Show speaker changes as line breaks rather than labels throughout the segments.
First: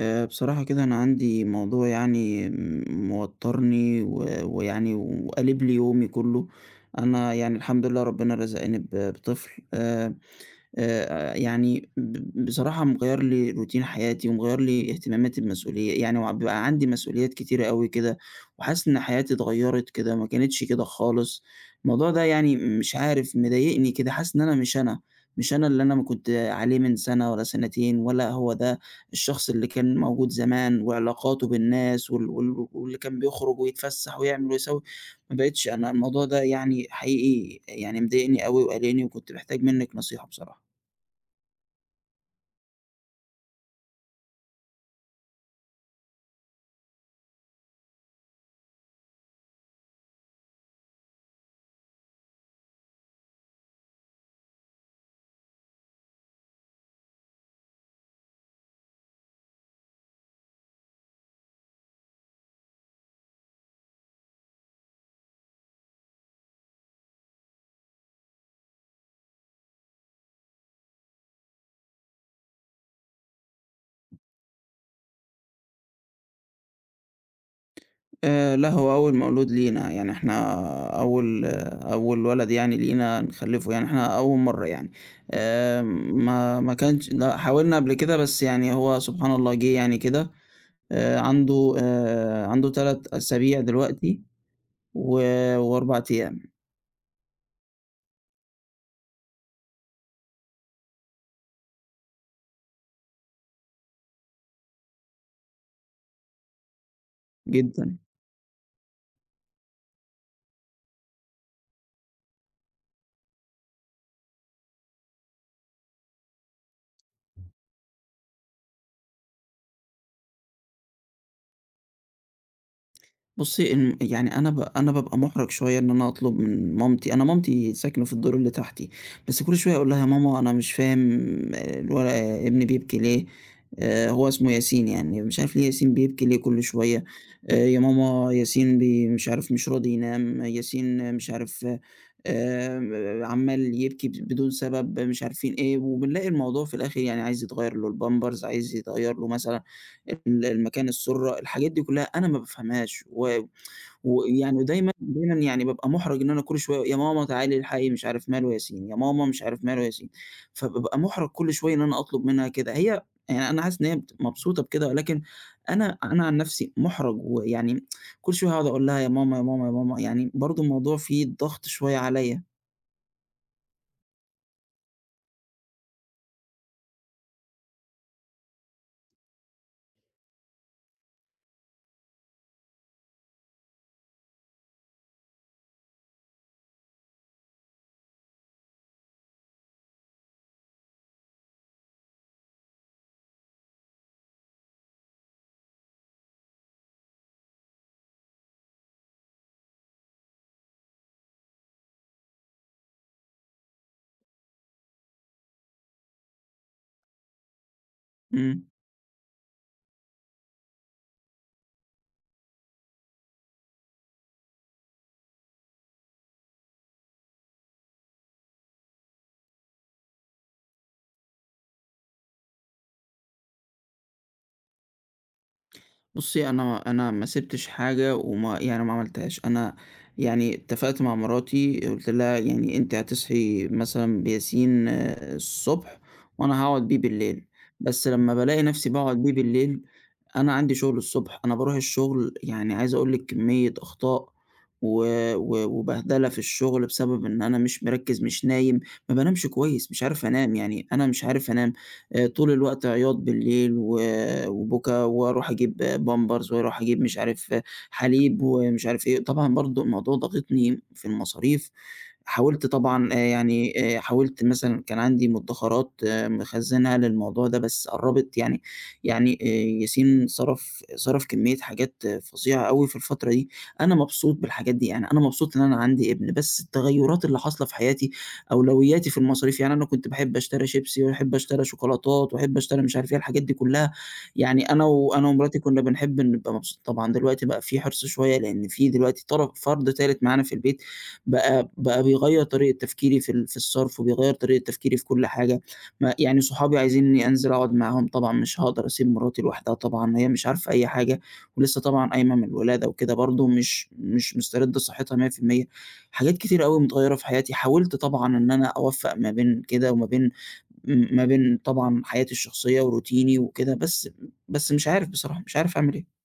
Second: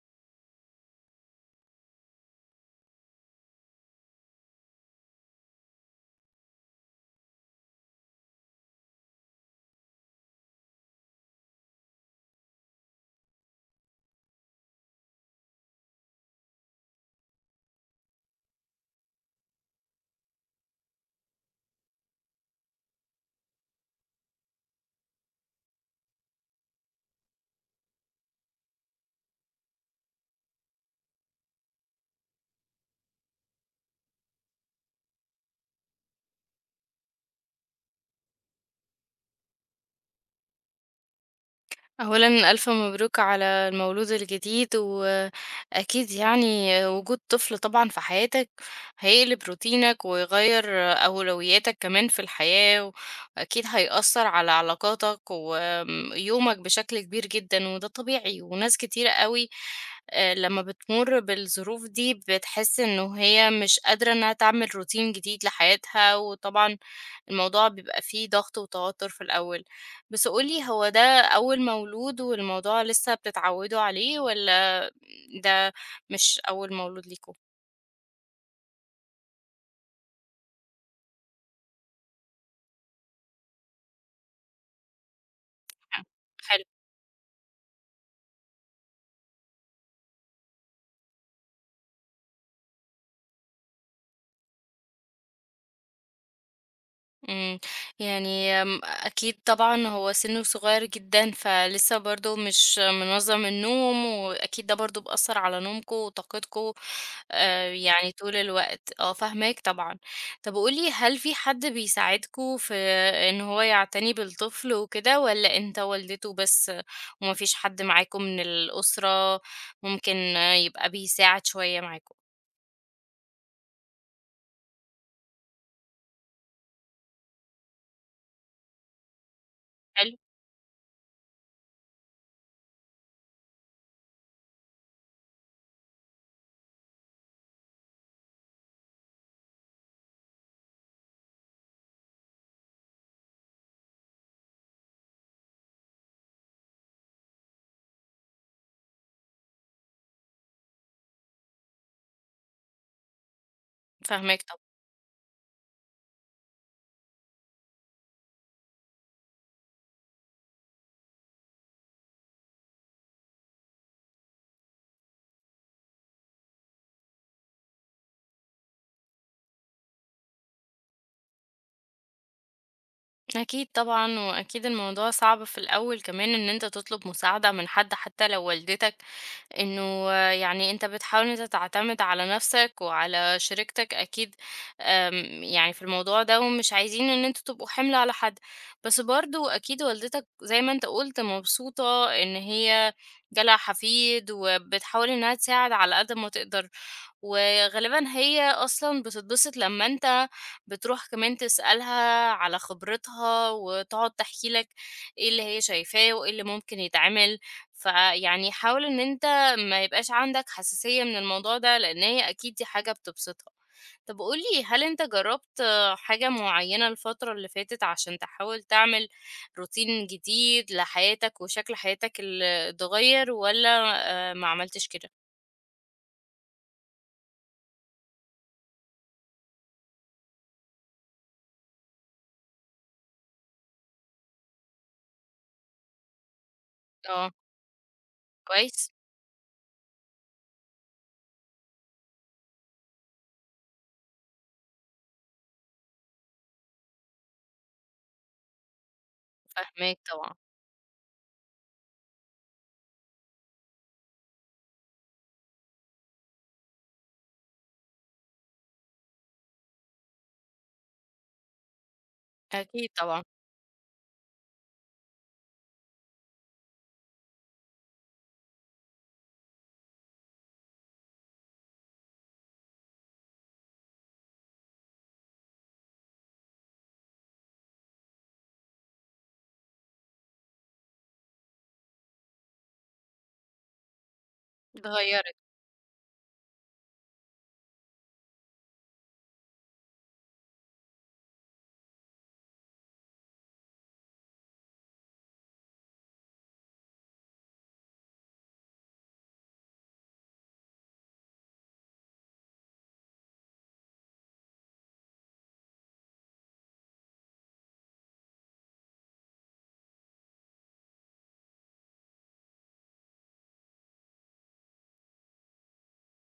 بصراحة كده أنا عندي موضوع يعني موتّرني و ويعني وقالب لي يومي كلّه. أنا يعني الحمد لله ربنا رزقني بطفل. يعني ب بصراحة مغيّر لي روتين حياتي ومغيّر لي اهتماماتي بمسؤولية، يعني بقى عندي مسؤوليات كتيرة أوي كده، وحاسس إن حياتي اتغيّرت كده، ما كانتش كده خالص. الموضوع ده يعني مش عارف، مضايقني كده، حاسس إن أنا مش أنا. مش أنا اللي أنا ما كنت عليه من سنة ولا سنتين، ولا هو ده الشخص اللي كان موجود زمان وعلاقاته بالناس واللي كان بيخرج ويتفسح ويعمل ويسوي. ما بقيتش أنا. الموضوع ده يعني حقيقي يعني مضايقني أوي وقلقني، وكنت محتاج منِّك نصيحة بصراحة.
أولًا ألف مبروك على المولود الجديد، وأكيد يعني وجود طفل طبعًا في حياتك هيقلب روتينك، ويغيّر أولوياتك كمان في الحياة، وأكيد هيأثّر على علاقاتك ويومك بشكل كبير جدًا، وده طبيعي، وناس كتيرة أوي لمّا بتمُر بالظروف دي بتحس إنه هي مش قادرة إنها تعمل routine جديد لحياتها، وطبعًا الموضوع بيبقى فيه ضغط وتوتر في الأول. بس قُل لي هو ده أول مولود والموضوع لسه بتتعودوا عليه والّا ده مش أول مولود ليكم؟
لأ، هو أول مولود لينا، يعني إحنا أول ولد يعني لينا نخلّفه، يعني إحنا أول مرّة يعني. ما كانش، لأ، حاولنا قبل كده بس يعني هو سبحان الله جِه يعني كده. عنده 3 أسابيع دلوقتي و و4 أيام.
إمم، يعني آمم، أكيد طبعًا هو سنُّه صغير جدًا، فلسه برضه مش منظّم النوم، وأكيد ده برضه مأثّر على نومكم وطاقتكم
جدًا.
يعني طول الوقت، آه فاهماك طبعًا. طَب قُل لي هل في حد بيساعدكم في إن هو يعتني بالطفل وكده، والّا أنت والدته بس وما فيش حد معاكم من الأسرة ممكن آه، يبقى بيساعد شوية معاكم؟
بُصّي، إن يعني أنا بابقى مُحرَج شوية إن أنا أطلب من مامتي. أنا مامتي ساكنة في الدور اللي تحتي، بس كل شوية أقول لها: "يا
حلو،
ماما أنا مش فاهم الولد ابني بيبكي ليه؟" هو اسمه ياسين يعني، "مش عارف ليه ياسين بيبكي ليه كل شوية؟" "يا ماما ياسين مش عارف "مش راضي ينام، ياسين مش عارف عمّال يبكي بدون سبب." مش عارفين إيه، وبنلاقي الموضوع في الآخِر يعني عايز يتغيّر له البامبرز، عايز يتغيّر له مثلًا المكان السُرّة، الحاجات دي كُلّها أنا ما بافهمهاش. و
فاهماك
ويعني
طبعًا.
ودايمًا دايمًا يعني بابقى مُحرَج إن أنا كل شوية: يا ماما تعالي الحقي مش عارف ماله ياسين، يا ماما مش عارف ماله ياسين. فبابقى مُحرَج كل شوية إن أنا أطلب منها كده. هي يعني أنا حاسس إن هي مبسوطة بكده، ولكن أنا عن نَفْسي مُحرَج، ويعني كل شوية هاقعد أقول لها يا ماما، يا ماما، يا ماما، يعني برضه الموضوع فيه ضغط شوية عليّا.
أكيد طبعًا، وأكيد الموضوع صعب في الأول كمان إن أنت تطلب مساعدة من حد حتى لو والدتك، إنه يعني أنت بتحاول إن أنت تعتمد على نفسك وعلى شريكتك أكيد آم، يعني في الموضوع ده ومش عايزين إن أنتوا تبقوا حمل على حد بس برضو أكيد والدتك زي ما أنت قلت مبسوطة إن هي جالها حفيد وبتحاول إنها تساعد على قد ما تقدر وغالبا هي أصلا بتتبسط لما أنت بتروح كمان تسألها على خبرتها وتقعد تحكي لك إيه اللي هي شايفاه وإيه اللي ممكن يتعمل فيعني
إمم.
حاول إن أنت ما يبقاش عندك حساسية من الموضوع ده، لإن هي أكيد دي حاجة بتبسطها. طب قُل لي هل أنت جرّبت آه، حاجة معيّنة الفترة اللي فاتت عشان تحاول تعمل روتين جديد لحياتك وشكل حياتك اتغيّر والّا ما عملتش كده؟
بُصّي، أنا ما سِبتش حاجة وما يعني ما عملتهاش. أنا يعني اتفقت مع مراتي قُلت لها: يعني أنتِ هتصحي مثلًا بياسين الصبح، وأنا هاقعد بيه
آه،
بالليل. بس لمّا بالاقي نَفْسي
كويس،
باقعد بيه بالليل، أنا عندي شُغل الصبح، أنا باروح الشُغل، يعني عايز أقول لِك كمية أخطاء و و وبهدلة في الشُغل بسبب إن أنا مش مركِّز، مش نايم، ما بانامش كويس،
فاهماك
مش عارف
طبعًا.
أنام، يعني أنا مش عارف أنام. طول الوقت عياط بالليل وبكا، وأروح أجيب بامبرز وأروح أجيب مش عارف حليب ومش عارف إيه. طبعًا برضه الموضوع ضاغطني في المصاريف. حاولت
أكيد
طبعًا،
طبعًا،
حاولت مثلًا كان عندي مدخرات مخزنها للموضوع ده، بس قرّبت يعني. يعني ياسين صرف كمية حاجات فظيعة أوي في الفترة دي. أنا مبسوط بالحاجات دي، يعني أنا مبسوط إن أنا عندي ابن، بس التغيرات اللي حاصلة في حياتي، أولوياتي في المصاريف، يعني أنا كنت باحب أشتري شيبسي، وأحب أشتري شوكولاتات، وأحب أشتري مش عارف إيه، الحاجات دي كلّها. يعني أنا وأنا
اتغيّرت.
ومراتي كنّا بنحب نبقى طبعًا دلوقتي بقى في حِرص شوية، لإن في دلوقتي طرف فرد تالت معانا في البيت. بقى بيغيّر طريقة تفكيري في الصرف، وبيغيّر طريقة تفكيري في كل حاجة. ما يعني صحابي عايزينّي أنزل أقعد معاهم، طبعًا مش هاقدر أسيب مراتي لوحدها، طبعًا هي مش عارفة أي حاجة ولسه طبعًا قايمة من الولادة وكده، برضه مش مسترِدّة صحّتها 100%. حاجات كتيرة أوي متغيّرة في حياتي، حاولت طبعًا إن أنا أوفّق ما بين كده وما بين، ما بين طبعًا حياتي الشخصية وروتيني وكده، بس مش عارف بصراحة، مش عارف أعمل إيه.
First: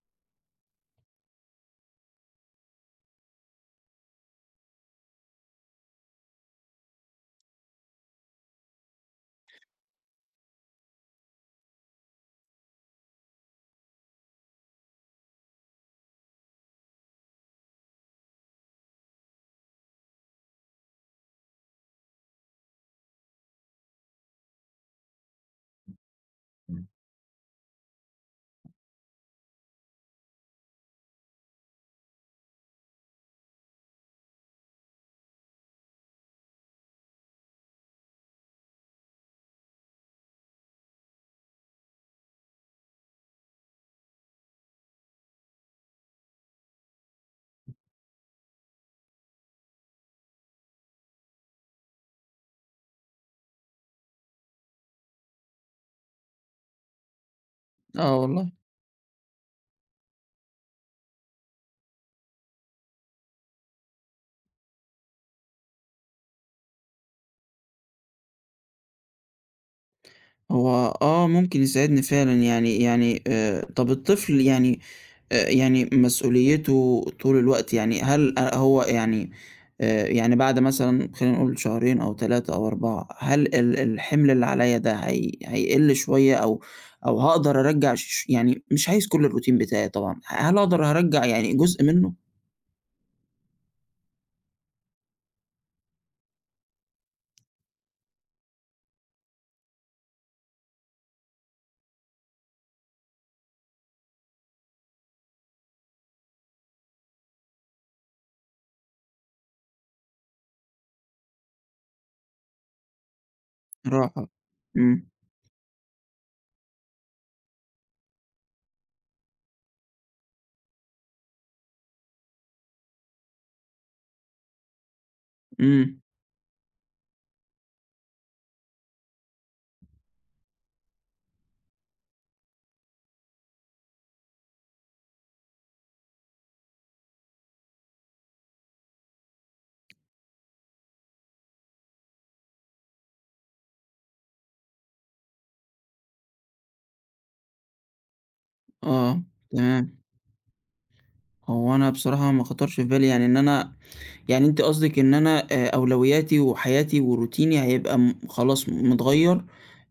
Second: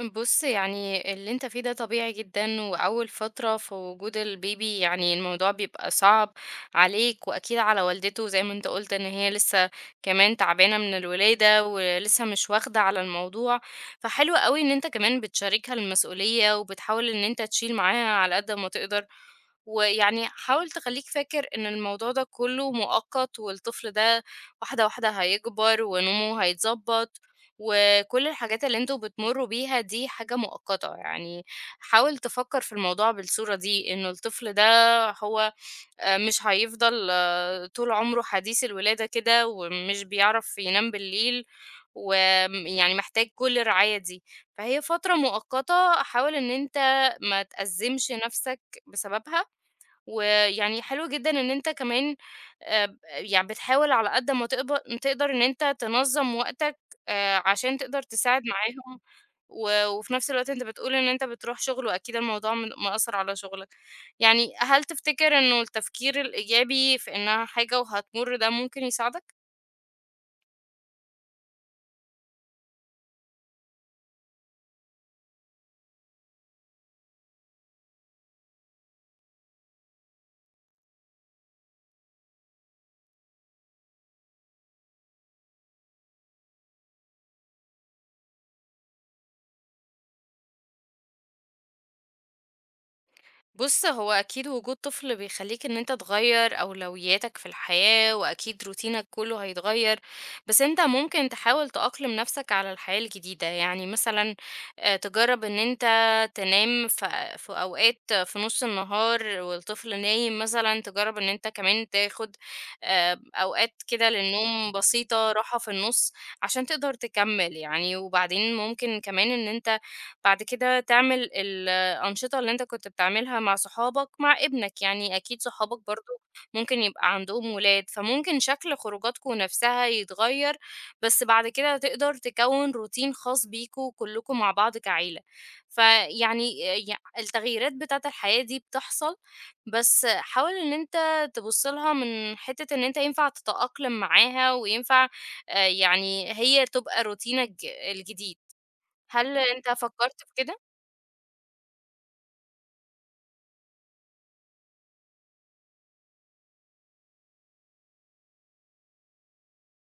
بُص، يعني اللي أنت فيه ده طبيعي جدًا، وأول فترة في وجود البيبي يعني الموضوع بيبقى صعب عليك، وأكيد على والدته زي ما أنت قُلت إن هي لسه كمان تعبانة من الولادة، ولسه مش واخدة على الموضوع، فحلو أوي إن أنت كمان بتشاركها المسؤولية، وبتحاول إن أنت تشيل معاها على قد ما تقدر، ويعني حاول تخلّيك فاكر إن الموضوع ده كله مؤقت، والطفل ده واحدة واحدة هيكبر ونومه هيتضبط، وكل الحاجات اللي أنتم بتمروا بيها دي حاجة مؤقتة يعني حاول تفكر في الموضوع بالصورة دي إنه الطفل ده هو آه، مش هيفضل آه، طول عمره حديث الولادة كده ومش بيعرف ينام بالليل ويعني محتاج كل الرعاية دي فهي فترة مؤقتة حاول إن أنت ما تأزمش نفسك بسببها ويعني حلو جدًا إن أنت كمان ب يعني بتحاول على قد ما تقدر إن أنت تنظّم وقتك عشان تقدر
آه
تساعد
والله.
معاهم، وفي نفس الوقت أنت بتقول إن أنت بتروح شغل وأكيد الموضوع مأثّر على شغلك. يعني هل تفتكر إنه التفكير الإيجابي في إنها حاجة وهتمُر ده ممكن يساعدك؟
هو آه، ممكن يساعدني فعلًا، يعني طَب الطفل يعني، يعني مسؤوليته طول الوقت، يعني هل أ هو يعني، يعني بعد مثلًا خلّينا نقول شهرين أو 3 أو 4، هل الحِمل اللي عليَّ ده هيقِل شوية، أو هاقدر أرجّع يعني مش عايز كل الروتين بتاعي طبعًا، هل أقدر أرجّع يعني جزء منه؟
بُص، هو أكيد وجود طفل بيخلّيك إن أنت تغيّر أولوياتك في الحياة، وأكيد روتينك كلّه هيتغيّر، بس أنت ممكن تحاول تأقلم نَفْسك على الحياة الجديدة، يعني مثلًا تجرّب إن أنت تنام في أوقات في نُص النهار والطفل نايم مثلًا، تجرّب إن أنت كمان تاخُد أوقات كده
راحة.
للنوم
إمم.
بسيطة، راحة في النُص عشان تقدر تكمّل يعني، وبعدين ممكن كمان إن أنت بعد كده تعمل الأنشطة اللي أنت كنت بتعملها مع صحابك مع ابنك، يعني أكيد صحابك
إمم.
برضه ممكن يبقى عندهم ولاد، فممكن شكل خروجاتكم نفسها يتغيّر، بس بعد كده تقدر تكوّن روتين خاص بيكم كلّكم مع بعض كعيلة. فيعني التغييرات بتاعة الحياة دي بتحصل، بس حاول إن أنت تبُص لها من حتّة إن أنت ينفع تتأقلم معاها وينفع يعني هي تبقى روتينك الجديد.
آه.
هل أنت
تمام.
فكّرت في كده؟
هو أنا بصراحة ما خطرش في بالي يعني إن أنا، يعني أنتِ قصدِك إن أنا أولوياتي وحياتي وروتيني هيبقى خلاص متغيّر،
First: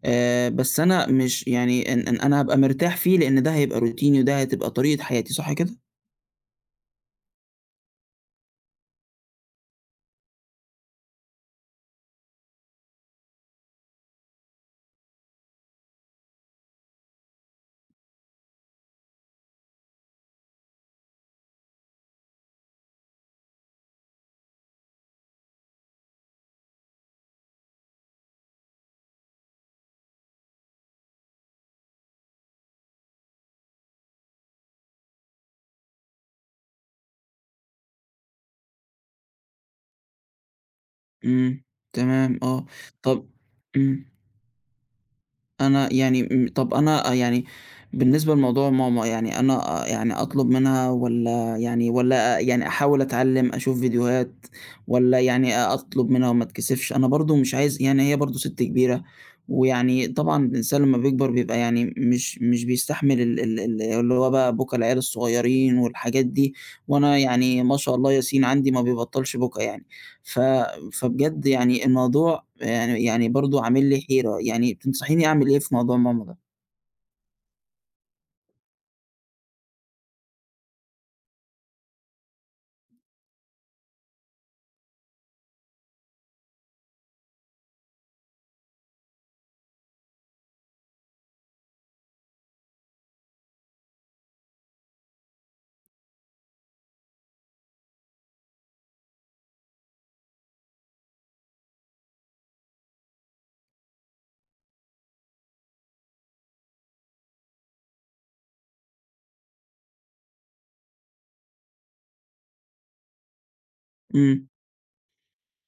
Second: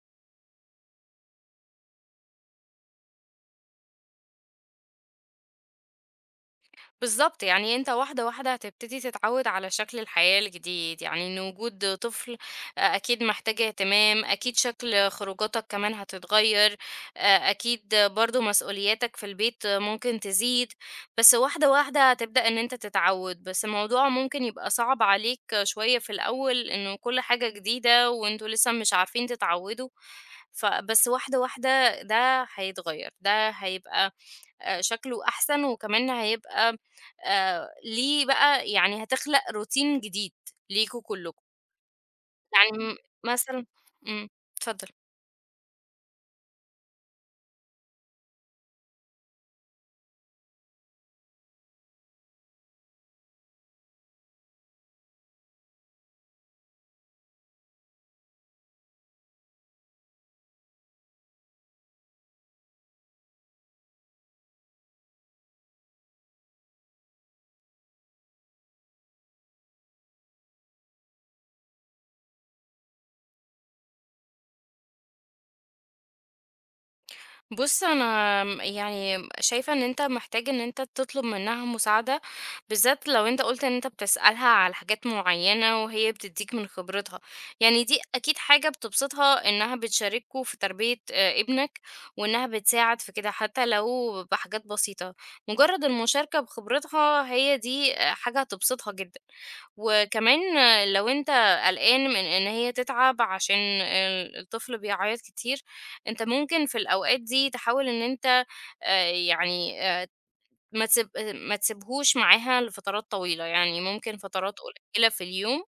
بس أنا مش يعني إن أنا هابقى مرتاح فيه، لإن ده هيبقى روتيني وده هتبقى طريقة حياتي، صح كده؟
بالضبط، يعني أنت واحدة، واحدة هتبتدي تتعوّد على شكل الحياة الجديد، يعني إن وجود طفل أكيد محتاج اهتمام، أكيد شكل خروجاتك كمان هتتغيّر، أكيد برضه مسؤولياتك في البيت ممكن تزيد، بس واحدة، واحدة هتبدأ إن أنت تتعوّد، بس الموضوع ممكن يبقى صعب عليك شوية في الأول، إنه كل حاجة جديدة وأنتم لسه مش عارفين تتعوّدوا، فبس واحدة، واحدة ده هيتغيّر، ده هيبقى شكله أحسن وكمان هيبقى ليه بقى يعني هتخلق روتين جديد ليكم كلكم،
إمم. تمام، آه.
يعني م
طب،
مثلًا
إمم.
إمم، اتفضل.
أنا يعني طَب أنا يعني بالنسبة لموضوع ماما، يعني أنا يعني أطلب منها، والّا يعني أحاول أتعلّم، أشوف فيديوهات، والّا يعني أطلب منها وما اتكسفش؟ أنا برضه مش عايز، يعني هي برضه سِت كبيرة، ويعني طبعًا الإنسان لمّا بيكبر بيبقى يعني مش بيستحمل ال ال ال اللي هو بقى بُكا العيال الصغيّرين والحاجات دي، وأنا يعني ما شاء الله ياسين عندي ما بيبطّلش بُكا يعني. ف فبجد يعني الموضوع يعني، برضه عامل لي حيرة، يعني تنصحيني أعمل إيه في موضوع ماما ده؟
بُص، أنا م يعني شايفة إن أنت محتاج إن أنت تطلب منها مساعدة، بالذات لو أنت قُلت إن أنت بتسألها على حاجات معيّنة وهي بتدّيك من خبرتها. يعني دي أكيد حاجة بتبسطها إنها بتشارككم في تربية ابنك وإنها بتساعد في كده حتى لو بحاجات بسيطة. مجرّد المشاركة بخبرتها هي دي حاجة هتبسطها جدًا. وكمان لو أنت قلقان من إن هي تتعب عشان الطفل بيعيّط كتير، أنت ممكن في الأوقات دي تحاول إن أنت آآ يعني آآ ما تسيب آه، ما تسيبهوش معاها لفترات طويلة، يعني ممكن
إمم.
فترات قليلة في اليوم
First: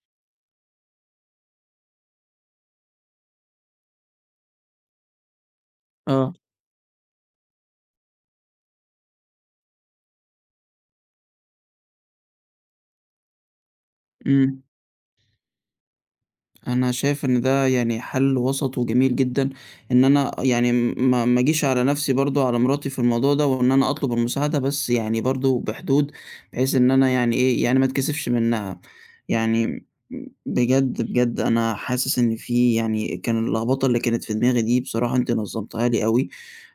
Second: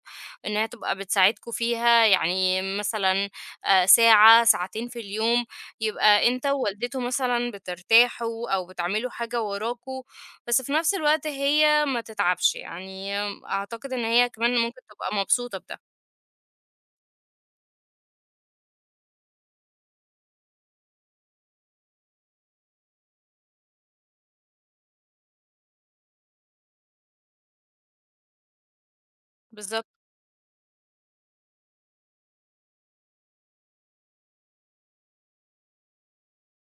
إنها تبقى بتساعدكم فيها، يعني مثلًا ساعة، ساعتين في اليوم، يبقى
آه.
أنت ووالدته مثلًا بترتاحوا أو بتعملوا حاجة وراكم، بس في نفس الوقت هي ما تتعبش، يعني أعتقد إن هي كمان
إمم.
ممكن تبقى مبسوطة بده.
أنا شايف إن ده يعني حل وسط وجميل جدًا، إن أنا يعني ما أجيش على نفسي برضه على مراتي في الموضوع ده، وإن أنا أطلب المساعدة، بس يعني برضه بحدود، بحيث إن أنا يعني إيه، يعني ما أتكسفش منها. يعني
بالضبط،
بجد، بجد أنا حاسس إن في، يعني كان اللخبطة اللي كانت في دماغي دي بصراحة أنتِ نظمتيها لي أوي،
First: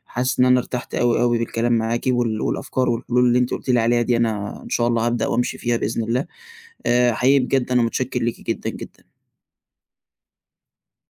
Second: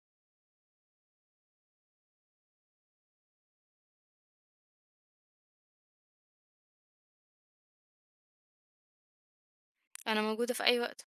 حاسس إن أنا ارتحت أوي، أوي بالكلام معاكِ والأفكار والحلول اللي أنتِ قلتِ لي عليها دي، أنا إن شاء الله هابدأ وأمشي فيها بإذن الله. حقيقي بجد أنا متشكر ليكِ جدًا، جدًا.
أنا موجودة في أي وقت.